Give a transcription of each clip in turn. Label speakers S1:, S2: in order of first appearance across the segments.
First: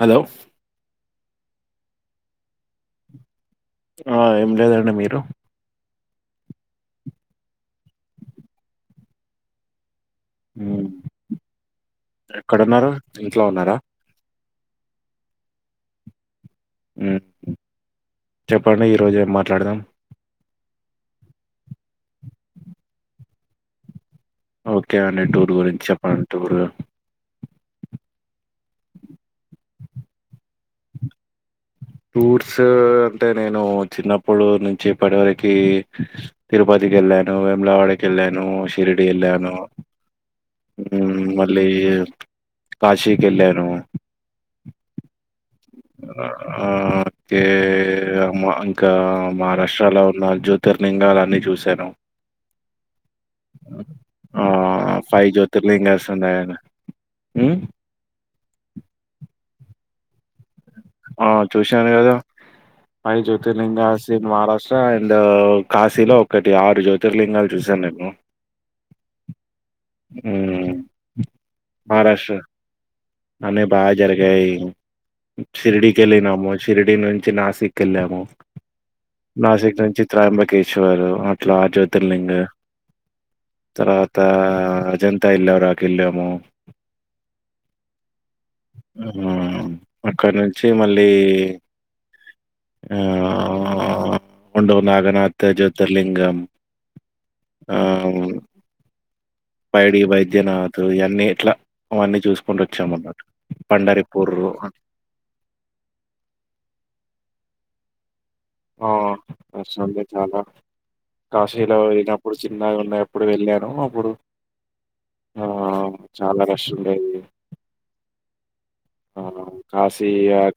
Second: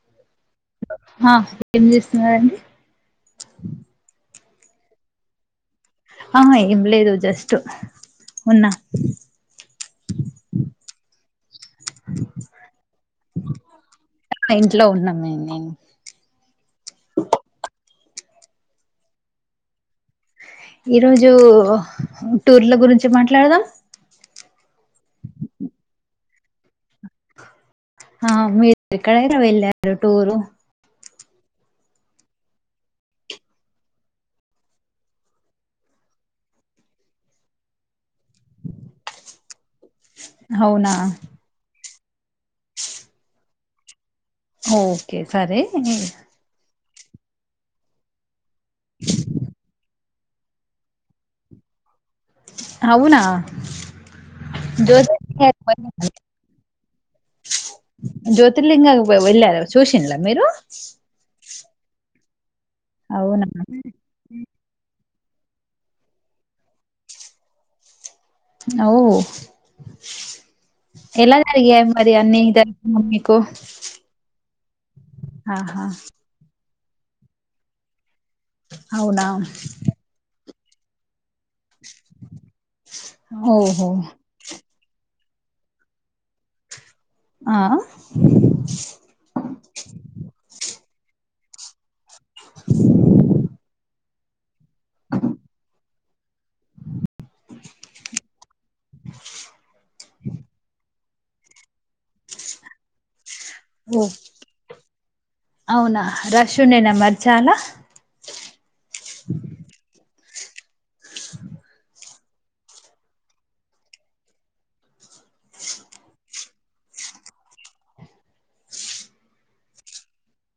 S1: Hello
S2: ఆ ఏం చేస్తున్నారండి
S1: ఆ ఏం లేదండి మీరు
S2: ఆ ఏం లేదు జస్ట్ ఉన్నా
S1: ఉ ఎక్కడ ఉన్నారు ఇంట్లో ఉన్నారా
S2: ఇంట్లో ఉన్నాం నేను
S1: ఉ చెప్పండి ఈరోజు ఏ మాట్లాడదాం
S2: ఈరోజు టూర్ల గురించి మాట్లాడదాం
S1: ఓకే అండి టూర్ గురించి చెప్పండి టూర్
S2: ఆ మీరు ఎక్కడైనా వెళ్ళార టూరు
S1: టూర్స్ అంటే నేను చిన్నప్పుడు నుంచి ఇప్పటివరకి తిరుపతికి వెళ్ళాను వెేములావాడకి వెళ్ళాను షిరిడి వెళ్ళాను
S2: అవునా
S1: కాశీకి వెళ్ళాను
S2: హు ఒకే సరే నేను
S1: తే అప్ ఇంకా మహారాష్ట్రలో నా జ్యోతిర్లింగాలు అన్నీ చూశాను
S2: అవునా
S1: ఆహ్,
S2: జ్యోతిర్లింగ
S1: జ్యోతిర్లింగాస్ ఉన్నాయండి. హ్మ్.
S2: జ్యోతిర్లింగ వెళ్ళారు చూసింలా మీరు
S1: అ చూసాను కదా అయి
S2: అవునా
S1: జ్యోతిర్లింగసిన్ మహారాష్ట్ర ఇం కాశీలో ఒకటి ఆరు జ్యోతిర్లింగాలు చూశాను నేను
S2: ఓ
S1: మ్మ్
S2: ఎలా జరికి అ మరి అన్నీ ఇద మమ్
S1: అనే బాగా జరిగాయి అ
S2: ఆహా
S1: శిర్డి కలినామో ర్డి నుంచి నాసిక్ వెళ్ళాము
S2: అవునా
S1: నాసిక్ ను చిత్రయంబ ఇట్లా జ్యోతిర్లింగ
S2: ఓహో
S1: తర్వాత అజంత ఎల్ ఆకిలిమో
S2: ఆ
S1: ఆ అక్కడి నుంచి మళ్ళీ ఆ ఉండో నాగనా త జత లింగం ఆ పైడి వైద్యనాతు అ ఎట్లా అ
S2: ఓ
S1: అని
S2: అవునా రష్ నేనా మర్చాలా
S1: ఆ ఆ వస్తుంది చాలా కాశీలో వోయినాం ఇప్పుడు చిన్నగా ఉన్నప్పుడు వెళ్ళాను అప్పుడు ఆ చాలా రష్ ఉండేది. ఆ కాశీ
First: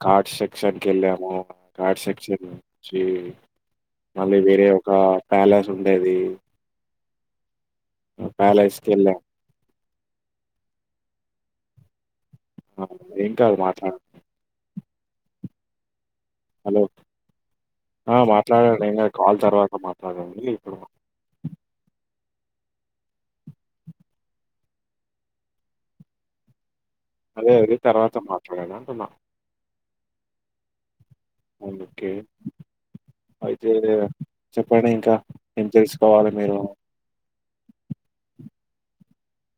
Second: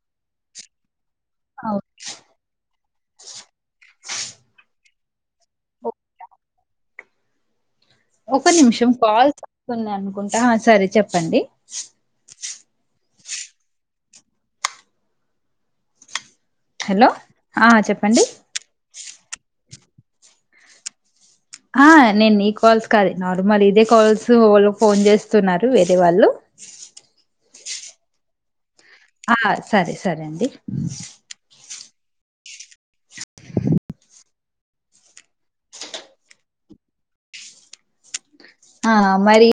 S1: ఘాట్ సెక్షన్ కేళ్లాం మో
S2: అవును
S1: ఘాట్ సెక్షన్ చి మళ్ళీ వేరే ఒక ప్యాలెస్ ఉండేది
S2: ఒక్క
S1: ప్యాలెస్ కి
S2: నిమిషం
S1: వెళ్ళాం
S2: కాల్స్ వస్తున్నాయను అనుకుంటా హ సరే చెప్పండి
S1: ఏం కాదు మాట్లాడు హలో
S2: ఆ
S1: ఆ
S2: చెప్పండి
S1: మాట్లాడనును కాల్ తర్వాత మాట్డ ఇ ఇప్పుడు [inaudible]
S2: ఆ నేను నీ కాల్స్ కాద నార్మల్ ఇదే కాల్స్ వాళ్ళు ఫోన్ చేస్తున్నారు వేరే వాళ్ళు
S1: అదే ఎరి తర్వాత మాట్లాడడా
S2: ఆ సరే సరే అండి
S1: ఓకే అయితే చెప్పండి ఇంకా ఏం తెలుసుకోవాలి మీరు
S2: ఆ మరి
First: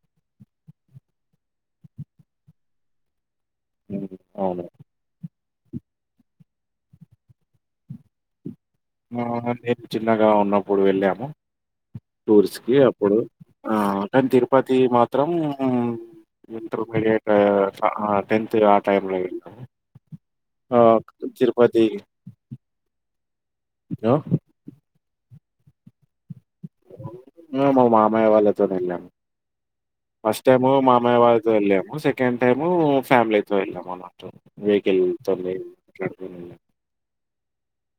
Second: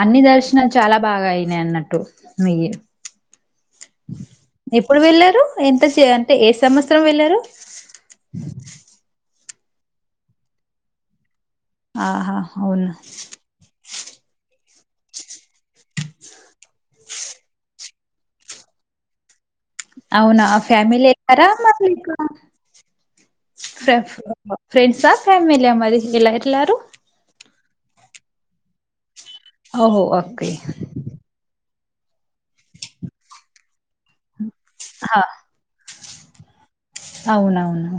S2: అన్ని దర్శనాలు చాలా బాగా అయినాయి అన్నట్టు మీఇ
S1: ఉమ్, అవును
S2: ఎప్పుడు వెళ్ళారు ఎంత చే అంటే ఏ సంవత్సరం వెళ్ళారు
S1: ఆ! నేను చిన్నగా ఉన్నప్పుడు వెళ్ళాము
S2: ఆహా
S1: టూర్స్ కి
S2: అవునా
S1: అప్పుడు ఆ కానీ తిరుపతి ది మాత్రం ఎంతరు బడిక్క [inaudible] టెన్త్ ఆ టైమ్ లో వె
S2: అవునా ఫ్యామిలీ ఎక్కడ
S1: ఆ!
S2: ఫ్రెండ్సా ఫ్యామలీ అ మరి ఇలా
S1: హ మా మామ మయ వాళ్ళతో వెళ్ళిన
S2: ఓహో
S1: ఫస్ట్
S2: ఓకే
S1: టైము మామయ్య వాళ్ళతో వెళ్ళాం సెకండ్ టైమూ ఫ్యామిలీతొ ఎళ్ళామ్ అన్నట్టు వెకిల్ తొ మెం మాట్లాడుకొని ఎళ్ళం
S2: అవునవును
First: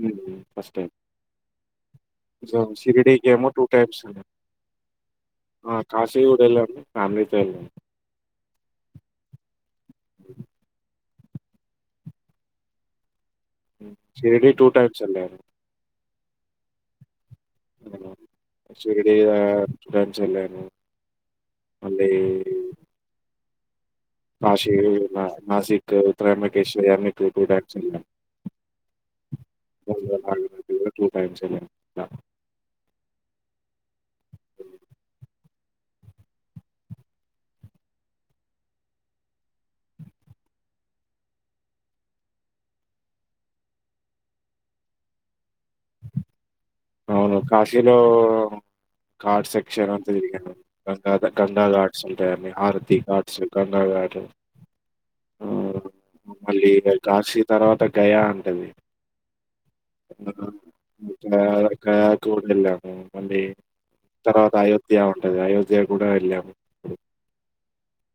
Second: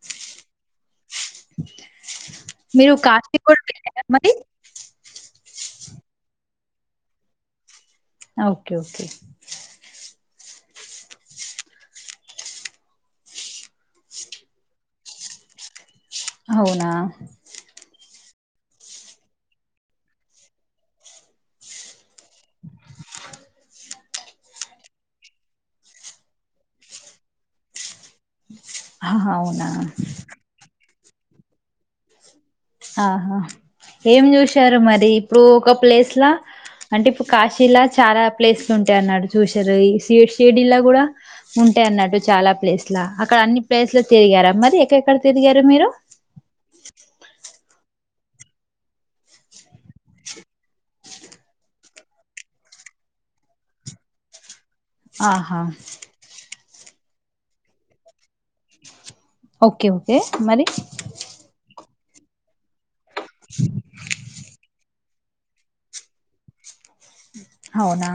S1: హమ్ ఫస్ట్ టైమ్
S2: మీరు
S1: షిరిడీ
S2: కాశీ
S1: కేమో
S2: కూడా
S1: టూ టైమ్స్
S2: వెళ్ళారా మరి
S1: అ కాశీ కూడ ఏళ్ళం ఫ్యామిలీ తో ఎళ్లాం
S2: okay okay
S1: [unintelligible] Shirdi two times ఏళ్లం
S2: అవునా
S1: షిరిడి ఆ టూ టైమ్స్ ఏళ్ళాను మళ్ళీ
S2: [unintelligible]
S1: కాశి, న నాసిక్, త్రయంబఖేశ్వరి అన్ని టూ టూ టైమ్స్ ళ్ళం
S2: హాహా అవునా
S1: నాగనది కూడా టూ టైమ్స్ ఎలన్ టా
S2: ఆహా ఏం చూశారు మరి [unintelligible] ఒక్క ప్లేస్ లా అంటే ఇప్పుడు కాశీలా చాలా ప్లేస్లు ఉంటాయి అన్నాడు చూసిర్ర, ఈ షిడ్ షిర్డీలా కూడా ఉంటాయి అన్నట్టు చాలా ప్లేస్ లా అక్కడ అన్ని ప్లేస్ లు తిరిగారా మరి ఎక్క ఎక్కడ తిరిగారు మీరు,
S1: అవును కాశీలో ఘాట్ సెక్షన్ అంతా తిరిగాను గంగా గంగా ఘాట్స్ ఉంటాయండి. హారతి ఘాట్స్, గంగా ఘాట్,
S2: ఆహా
S1: గై కాశీ తర్వాత గయా ఉంటుంది
S2: ఓకే ఓకే మళ్లి
S1: గయా కూడ వెళ్ళాము మళ్ళీ తర్వాత అయోధ్ ధ్య ఉంటది అయోధ్య కూడా వెళ్ళాము ప్పుడు
S2: అవునా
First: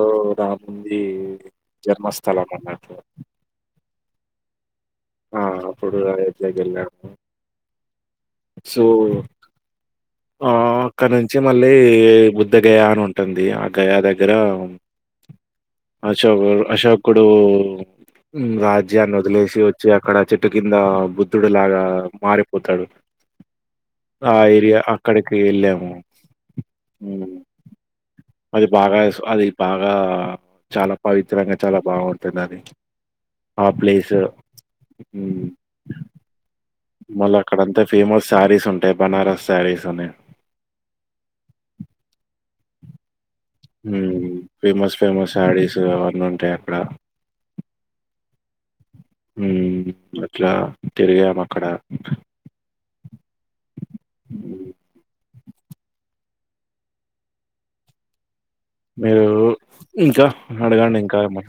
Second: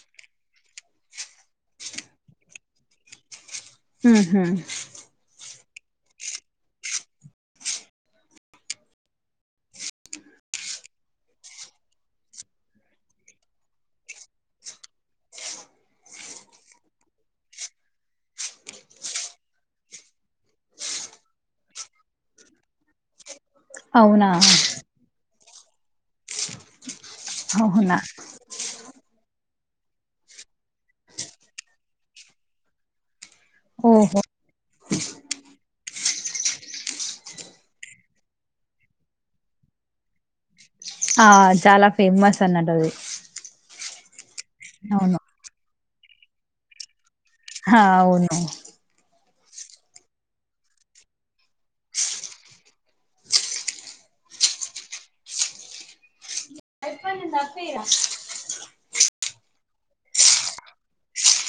S1: ఓరాం నుంది జన్మస్థలం అన్నట్లుగా
S2: ఉహు
S1: ఆ అప్పుడు అయోధ్యా కెళ్ళాను సో ఆ అక్కడ నుంచి మళ్ళీ బుద్ధ గయా అని ఉంటుంది, ఆ గయా దగ్గర అశోకు అశోకుడు మ్మ్ రాజ్యాన్ని వదిలేసి వచ్చి అక్కడ చెట్టు కింద బుద్ధుడు లాగా మారిపోతాడు.
S2: అవునా
S1: ఆ ఏరియా అ కి వెళ్ళాము మ్మ్
S2: అహున
S1: అది బాగా అది సు బాగా చాలా పవిత్రంగా చాలా బాగుంటుంది అది ఆ ప్లేసు
S2: ఓహో
S1: ఉమ్ మళ్ళ అక్కడంతా ఫేమస్ సారీస్ ఉంటాయి బనారస్ సారీస్ అని
S2: ఆ చాలా ఫేమస్ అన్నట్టు అది
S1: హుమ్ ఫేమస్
S2: అవును
S1: ఫేమస్ ఆడిస్ ఈ అవన్నీ ఉంటాయి అక్కడ
S2: హా అవును
S1: హ్మ్ అట్లా తిరిగాము అక్కడ మీరు ఇంకా అడగండి ఇంకా ఏమ